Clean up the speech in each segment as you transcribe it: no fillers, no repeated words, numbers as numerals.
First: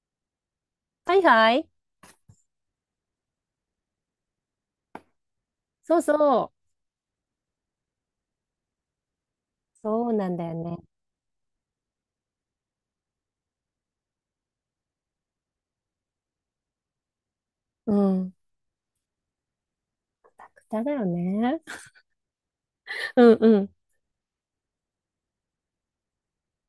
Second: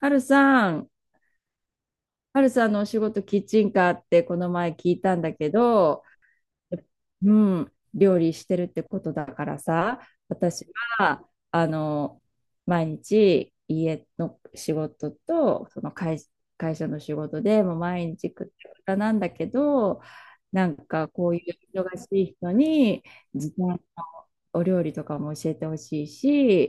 はるさん、はいはい。はるさんのお仕事キッチンカーってこの前聞いたんだけそうど、そう。うん、料理してるってことだからさ、そうなんだよ私ね。は、あの、毎日家の仕事と、会社の仕事でもうう毎日ん。くったくたなんだけど、なん豚だよかこういね。う忙しい人に、うん時う短ん。のお料理とかも教えてほしい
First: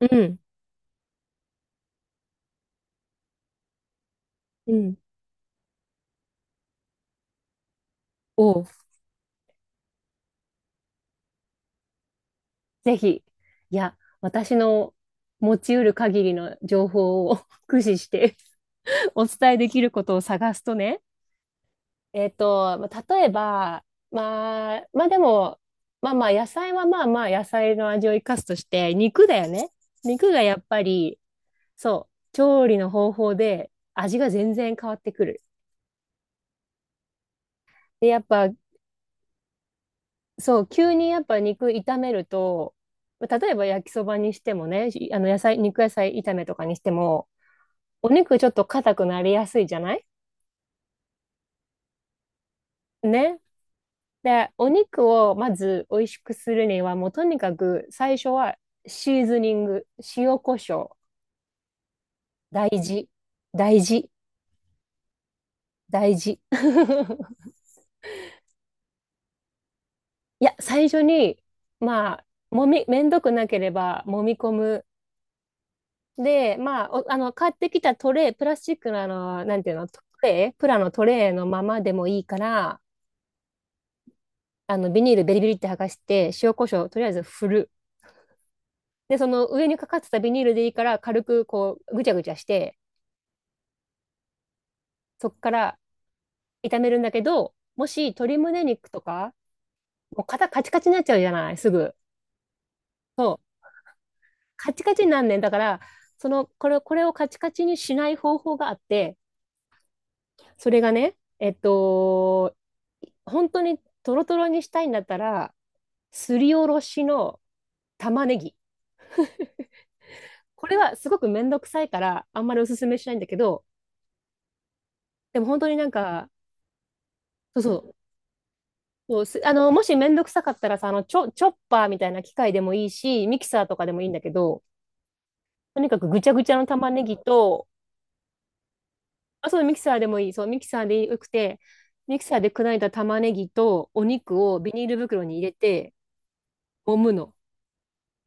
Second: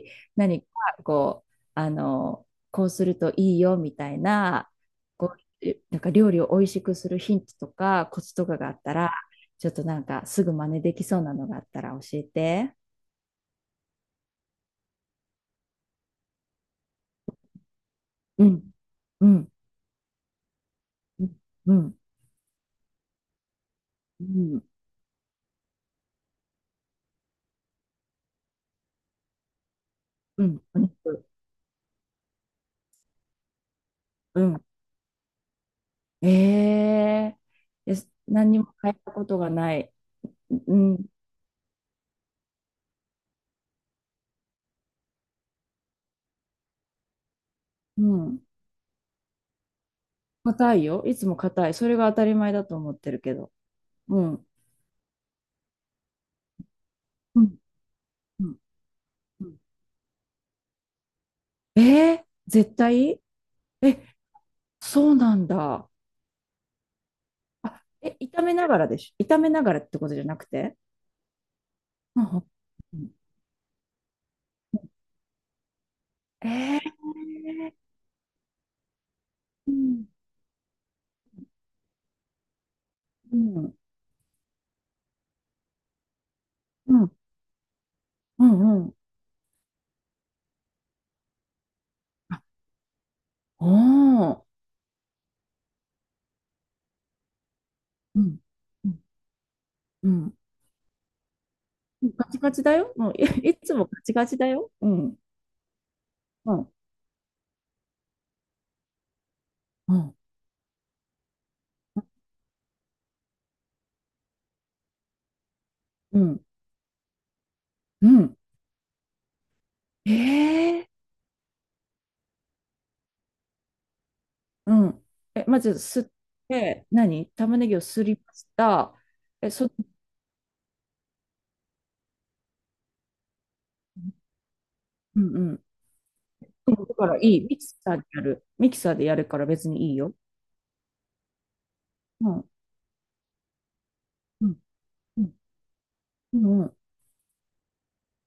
うん。何かこう、あの、こうするといいよみたいな、うん。こなんか料理を美味しくするヒントとかコツとかおう。があったら、ちょっとなんかすぐ真似できそうなのがあったら教えて。ぜひ。いや、私の持ち得る限りの情報を 駆使して うん、おうん、伝えできることを探すとね。うん、うん、まあ例えば、うん、まあ、まあでも、まあまあ野菜はまあまあ野菜の味を生かすとして、肉だよね。肉がうやん、っおぱり、肉。そう、調理の方法で味がう全ん。然変わってくる。ええー、いやで、やっぱ何にも変えたことがない。そう、う急ん、にやっぱ肉炒めると、例えば焼きそばにしてもね、あの野菜、肉野菜炒めとかにしても、うお肉ん。ちょっと硬くなりやすいじゃない硬いよ。いつも硬い。それが当たり前だと思ってるけね。ど。うん。で、お肉をまず美味しくするには、もうとにうかん、く最初うはん、シーズうニん。ング、塩コショウ、ええー、大絶事、対、大え、事、そうなんだ。大事。あ、え、炒めながらでしょ。炒めながらってことじゃないくや、て。最初に、まうあ、んうめんん、どくなければ、揉み込むえで、えまあ、あの、買ってー、きたトレイ、プラスチックのあの、なんてういうの、トんレイ、プラのトレイのままでもいいから、うん、あの、ビニールベリベリって剥がして、塩コショウうとりあえん、ず振る。うん、うん。で、その上にかかってたビニールでいいから、軽くこう、ぐちゃぐちゃあ、して、おー。そっから炒めるんだけど、もしう鶏ん、胸う肉とん、か、うもうん。肩カチカチになっちゃうじゃない、すぐ。ガチガチだよ。もう、いつもガチガチだよ。カチうカチにん、なんねん。だから、その、うこん、れ、これをカチカチにしない方法があって、うん、それがね、本当にトロトロにしたいんだったら、うすん、りおろしのう玉ん。ねぎ。これええ、はすごくめんどくさいから、あんまりおすすめしないんだけど、うん。でえ、もま本当にず、なんか、て、何、玉そうねそぎをう。すりました。そうすあの、うもしめんどくさかったらさ、あの、チョッパーみたいな機械でもいいし、ミキサーとかでもいいんだけど、んうん。とにかくぐちゃぐちゃのうん玉だねからぎいい。ミと、キサーでやる。ミキサーでやるからあ、そう、別ミキにいサいーでよ。もいい。そう、ミキサーでよくて、ミキうサーん、で砕いた玉ねぎとお肉うん、をビニールう袋にん、入れて、うん、うん。揉むの。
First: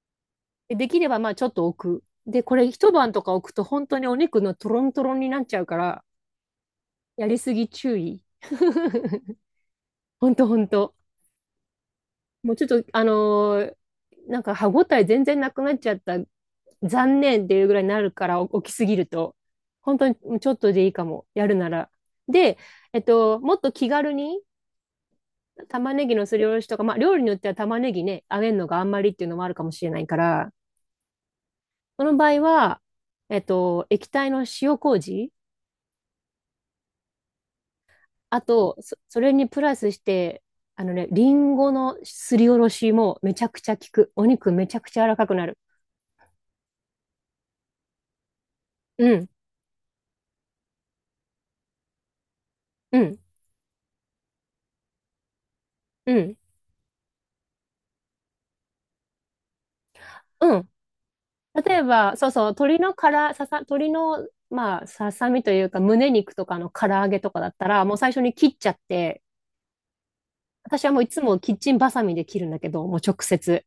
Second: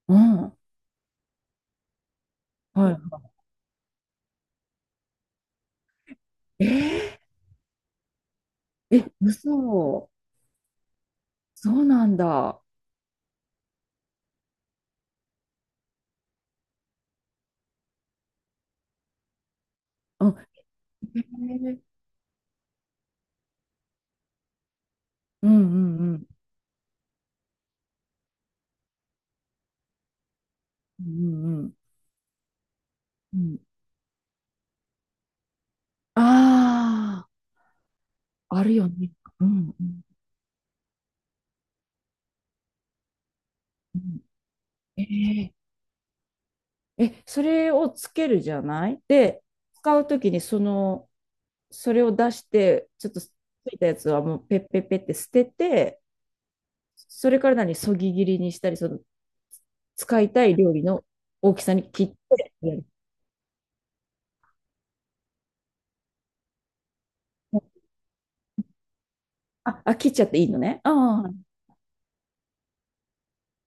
うん、で、できればまあちょっと置く。で、これ一晩はとか置くと本当にお肉のトロントロンになっちゃうから、い。えやりすぎ注意。ー、え、嘘。ほんとほんと。そうなんもうだ。ちょっと、なんか歯ごたえ全然なくなっちゃった。残念っていうぐらいになるから、お起きすぎると。本当にうん、ちょっとでいいかも。やるなへえ、ら。で、もっと気軽にうんう玉んねうぎのん。すりおろしとか、まあ料理によっては玉ねぎね、揚げるのがあんまりっていうのもあるかもしれないから、うんうんその場合は、うん。液体の塩麹あああ、あと、るよね。それうにプラんうスしんて、あのね、リンゴのすりおろしもめちゃくちゃ効うく。ん。お肉めちゃくちゃ柔らかくなえる。え、え、それをつけるじゃないうん、で、使うときにその、それを出して、うちょっん、とついたやつはもうペッペッペッって捨てて、うん、それから何、そぎ切りにしたり、その、使いたいうん。料理の大きさ例えに切っば、そうそう、てやる。鶏の、まあ、ささみというか、胸肉とかの唐揚げとかだったら、もう最初に切っちゃって、あ、あ、切っちゃっていいのね。私はもういつああ、もキッチンバサミで切るんだけど、もう直接。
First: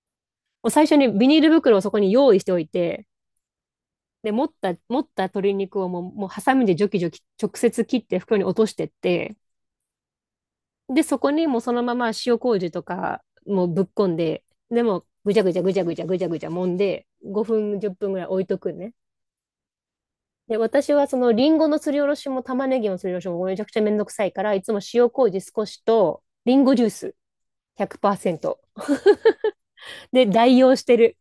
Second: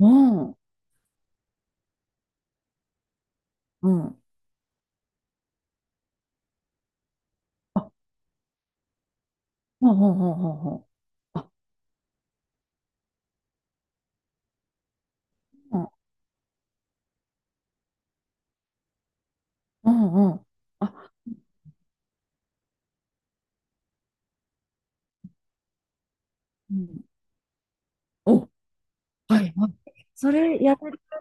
うん、もう最初にビニール袋をそこに用意しておいて、うん。で、持った鶏肉をもうハサミでジョキジョキ直接あ、切って袋に落としてって、ほうほうほうほうほで、そこう。にあ、もうそのまま塩麹とかもうぶっこんで、でもぐちゃぐちゃぐちゃぐちゃぐちゃぐちゃ揉んで、5分、10分ぐらい置いとくんね。うんうん。で、私はあ、そのリンゴのすりおろしも玉ねぎのすりおろしもめちゃくちゃめんどくさいから、いつも塩麹少しと、リンゴうジューん。スお、は100%。い。はい。で、それ代や用してる。る。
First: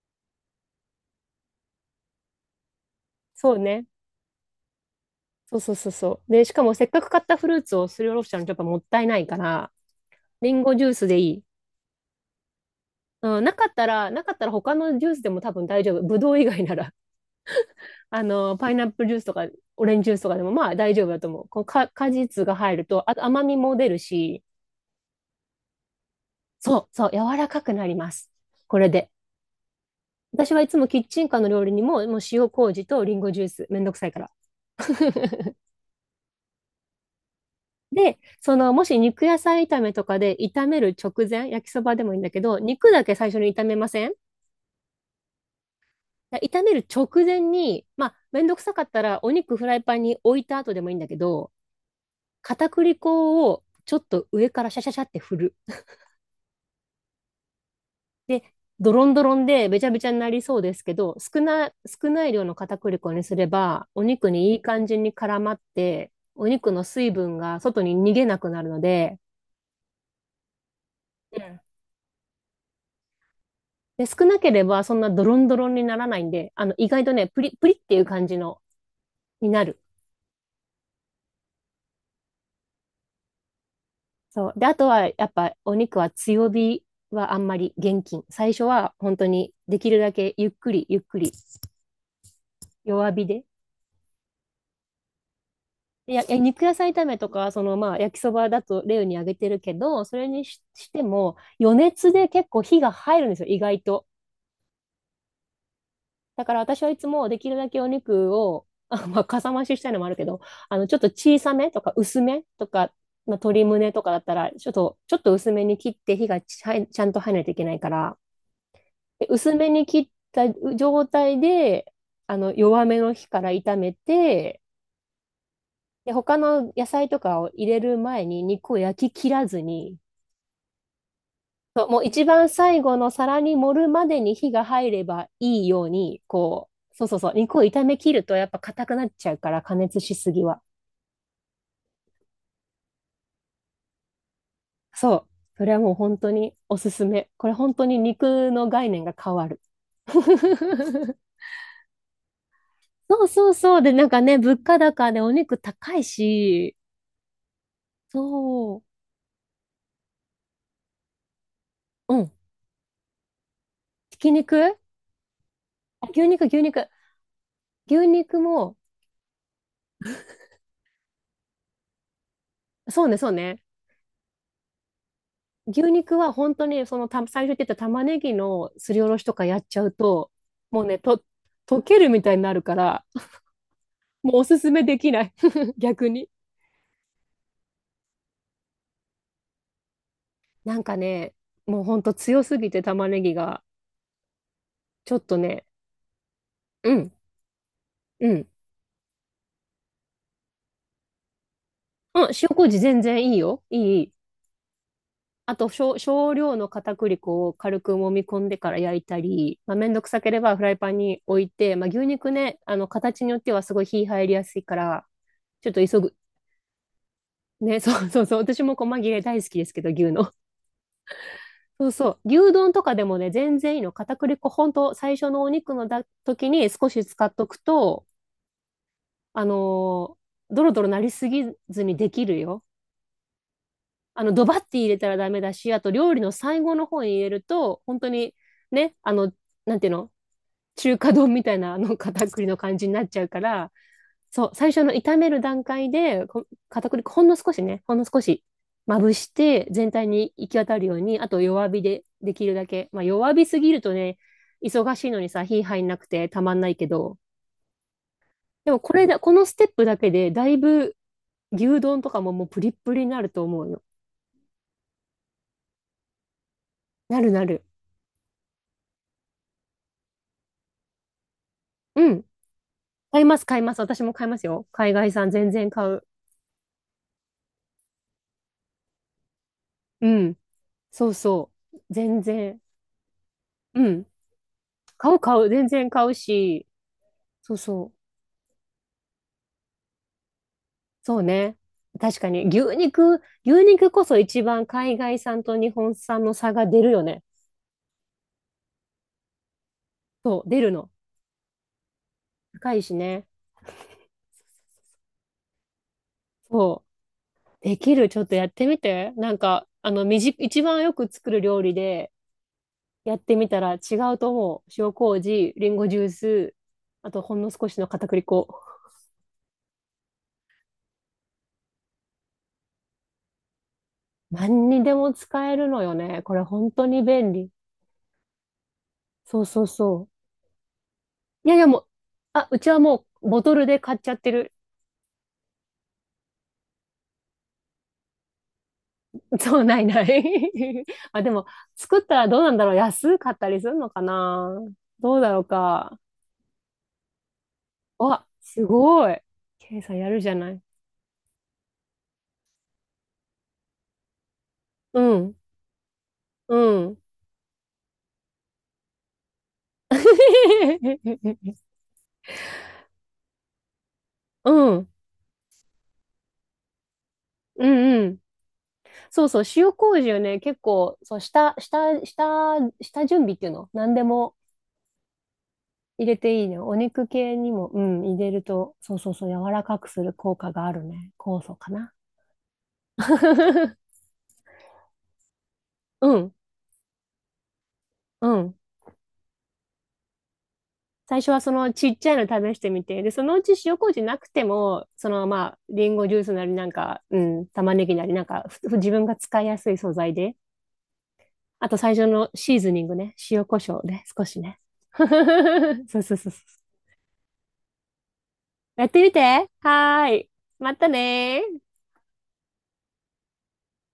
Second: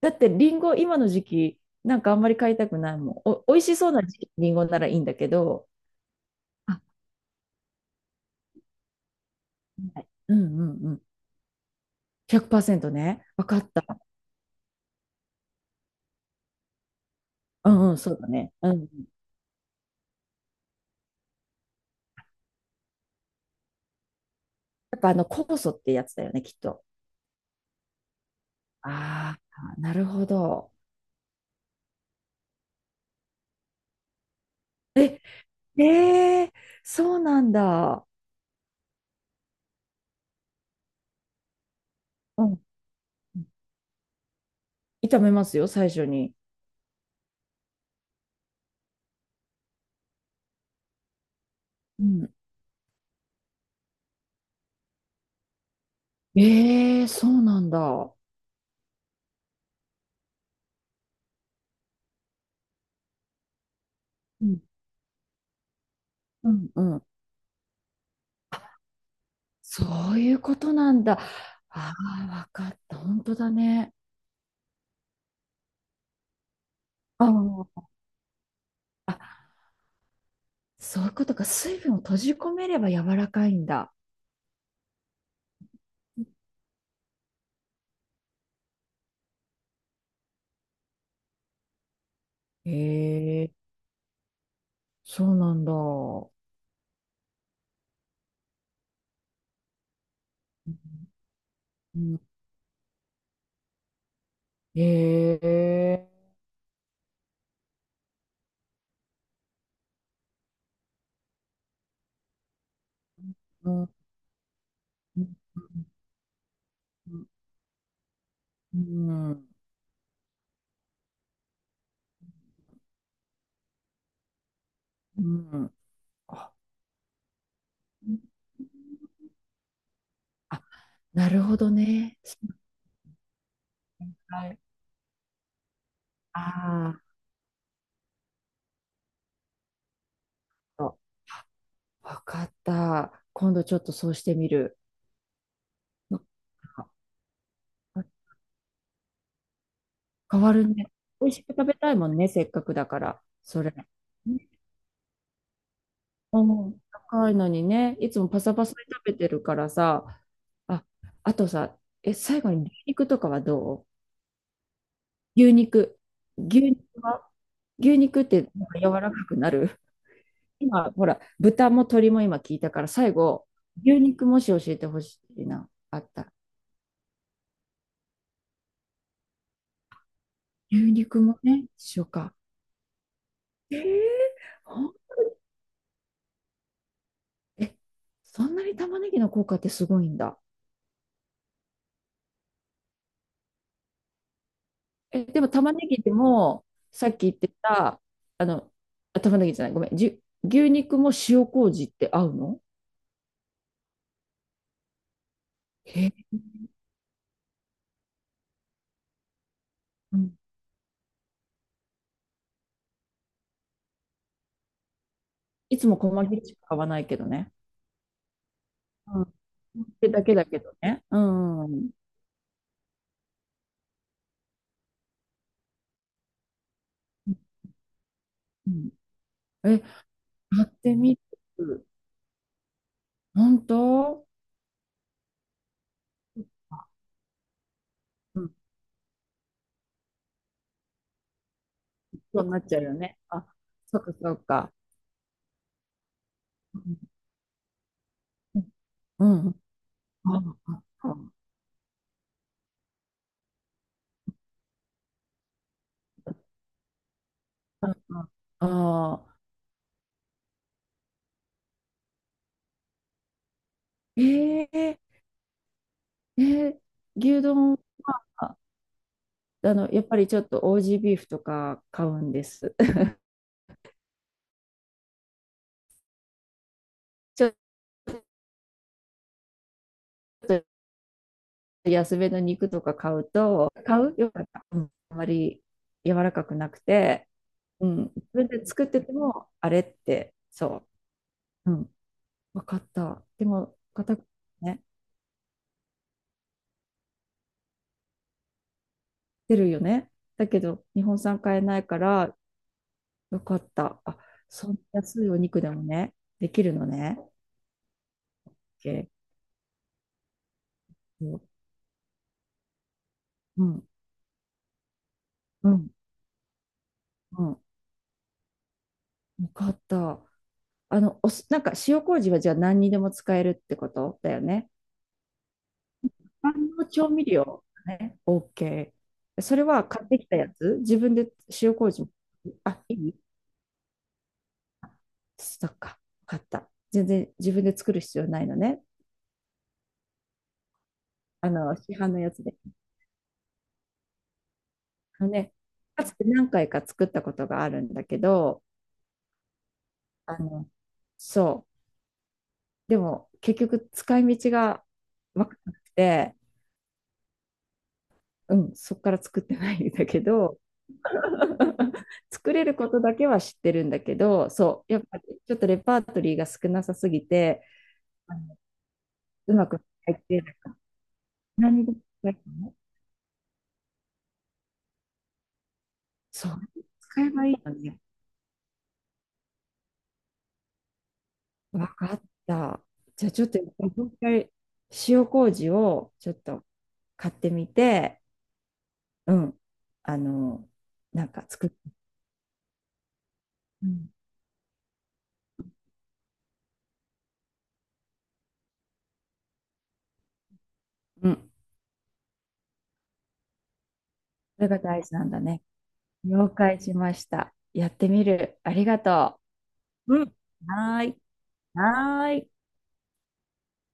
だってリンゴ今の時期、なんかあんまり買いたくないもん。お、そ美う味しね。そうな時期リンゴならいいんだけそうど、そうそうそう。で、しかもあ、せっかく買ったフルーツをすりおろしちゃうのちょっともったいないから、はい、うリんンうゴジんュうーん。スでいい。100%ね。うん、わかった。なかったら他のジュースでも多分大丈夫。ぶどう以外なら。うんうん、そうあだね。の、うパイんうナップん。ルジュースとか、オレンジジュースとかでも、まあ大丈夫だと思う。こうか、果実が入ると、あと甘みも出るし、やっぱあの酵素ってやつだよね、きっそと。う、そう、柔らかくなります。これで。ああ、なるほ私はいど。つもキッチンカーの料理にも、もう塩麹とリンゴジュース、めんどくさいから。ええ、そうなんだ。で、その、もし肉野菜炒めとかで炒める直前、焼きそばでもいいんだけうど、ん。肉だけ最初に炒めません炒めますよ、最初に。炒める直前に、まあ、めんどくさかったら、お肉フライパンに置いた後でもいいんだけど、うん。片栗粉をちょっと上からシャシャシャって振る。ええ、そうなんだ。で、ドロンドロンでべちゃべちゃになりそうですけど、少ない量の片栗粉にすれば、お肉うにいいん。感じに絡まって、おうん肉うのん。水分が外に逃げなくなるので、そういうことなんだ。うんああ、わかった。本当だね。で、少なければそんなドロンドロンにならないんで、あの、意外とあね、プリっあ、ていう感じの、になる。そういうことか。水分を閉じ込めれば柔らかいんだ。そう。で、あとは、やっぱお肉は強火はあんまり厳禁。最初は本当にできるだけゆっくりゆっくり弱火へでえ、そうなんだ。いや、う肉野菜炒めとか、そのまあ焼きそばだと例に挙げてるけど、それにしても余熱でん、結構火が入るんですよ、意外と。へえ、だから私はいつもできるだけお肉を、あ、まあ、かさ増ししたいのもあるけど、あの、ちょっと小さめとか薄めとか、まあ、鶏うん、う胸とかだったら、ちょっと薄ん、めに切って火がちゃんと入らないといけないから、うでん、薄めに切った状態で、あの、弱めの火から炒めて、うん、うん、で、他あ、の野菜とかを入れる前に肉を焼き切らずに、あ、なるほどそう、もうね。一番最後の皿に盛るまでには火い。が入ればいいように、こあう、そうそうそう、肉を炒め切るとやっぱ硬くなっちゃうから、加熱しすぎは。あ、わかった。今度ちょっとそうしてみる。そう、それはもう本当におすすめ。これ本当に肉の概念が変わる。変わるね。美味しく食べたいもんね、せっかくだから、そうそうそれ。そう。で、なんかね、ね、物価高でお肉高いうし、ん、高いのにね、いつもパサパサそで食べてるからさ、あ、あとさ、う、え、うん、最後に牛肉とかはどう、ひき肉牛肉。あ牛肉、牛牛肉肉。は、牛牛肉っ肉てなんも、か柔らかくなる。今、ほら、豚も鶏も今聞いたから、そう最ね、そう後、ね。牛肉もし教えてほしいな、牛あっ肉はた。本当にそのた最初言ってた玉ねぎのすりおろしとかやっちゃうと、もう牛ね、肉もね、溶け一緒るみたか。いになるから、えー、もうおすすめほんできない 逆に。え、そんなに玉ねぎの効果ってすごいんだ。なんかね、もうほんと強すぎて玉ねぎが、ちょっえ、とでもね、玉ねぎでも、うさん、っき言ってた、うあん。の、あ、玉ねぎじゃない、ごめん、牛肉も塩麹ってう合ん、う塩の。麹全然いいよ。いい、いい。あとへえ、少量の片栗粉を軽く揉み込んでから焼いたり、まあ、めんどくうさけん。ればフライパンに置いて、まあ、牛肉ね、あの、形によってはすごい火入りやすいから、ちょっいとつも急ぐ細切りしか買わないけどね。ね、そうそうそう。私も細切うれん。っ大好きですけど、て牛だの。けだけどね。うん。う そん。うそう。牛丼とかでもね、全然いいの。片栗粉、ほんと、最初のお肉のだ時に少し使っとくと、あえ、のード買っロドロてなりみすぎずる。にできるよ。本あ当、の、ドバッて入れたらダメだし、あと料理の最後の方あ、に入れると、本当に、うん。ね、あの、なんていうの中華丼みたいな、あの、片そう栗のなっち感ゃうじによなっね。ちゃうかあ、ら、そっかそっそう、最か。初の炒める段階で、う片ん。栗粉ほんの少しね、ほんの少しまぶしうて、全体に行き渡るん。ああ、ように、あと弱火でできるだけ。まあ弱火すぎるとね、忙しいのにさ、火入んなくてたまんないけど、ああ、でもこれあだ、こあ、のステップだけで、だいぶ牛丼とかももうプリップリになると思うよ。ええ、えー、なる牛なる。丼、あの、やっぱりちょっとオージービーフとか買ううん。んです。買います、買います。私も買いますよ。海外産全然買う。ちょっうん。とそうそう。安全めの然。肉とか買うと、う買ん。う、よかった。うん、買あう、ま買う。り全然買う柔らかくし、なくて、そううそう。ん、自分で作ってても、あれって、そそうね。う、うん、確かに、分かった。で牛も、肉こ硬そく一番ね、海外産と日本産の差が出るよね。出るよね。そう、だ出けるど、の。日本産買えないから、高いしね。よかった。あ、そんな安いお肉でもね、できるそのね。う。できる。ちょっとやってみ OK、 て。なんか、あの、一番よくう作るん、料理でやってみたら違ううと思う。塩麹、ん、リンゴジュース、あとほんうのん、少しの片栗粉。よかった。あの、お酢なんか、塩麹はじゃあ何にでも使えるってことだよ何ね。にでも使えるのよね。これ万本能当に調味便利。料ね、OK。そうそそれうは買そう。ってきたやつ、自分で、いやいや塩もう、麹も。あ、うちはあ、いもい、うボトルで買っちゃってる。そっか、わかった。全然自分で作る必要ないのね。そう、ないない あ、でも、あの、市作っ販たのらやどうつなで。んだろう。安かったりするのかな。どうあのだろうね、か。かつて何回か作ったことがあるんだけわ、ど、すごい。ケイさんやるじゃあない。の、そう。でも、結局使い道がうん、分からなくて、うん。うん、そっから作ってないんだけど、作れることだけは知ってるんだけうど、そん、う、やっぱりちょっとレパートリーが少なさすぎて、うん、うん。あの、そうそう、うま塩く麹入をってね、ない結から、構、そう、何で使えばいいの。下準備っていうの何でも入れていいそう、ね。お肉使え系ばにいいも、のうね。ん、入れると、そうそうそう、柔らかくする効果があるね。酵素かわな。かった。じゃあちょっと、も う一回、塩麹をうちょん、っと買ってみて、うん。うん、あの、最なん初はかそ作っのて、ちっちゃいの試してみて、で、そのうち塩う麹ん、なくても、そのまあ、リンゴジュースなりなんか、うん、玉ねぎなりなんか、自分が使いやすい素材で、うん、あと最初のシーズニングね、塩コショウね、少しね。それが大事なんだね。そうそうそうそう。了解しました。やってみる。ありやっがてみて。とはーう。うい。ん。またはーい。ねー。はーい。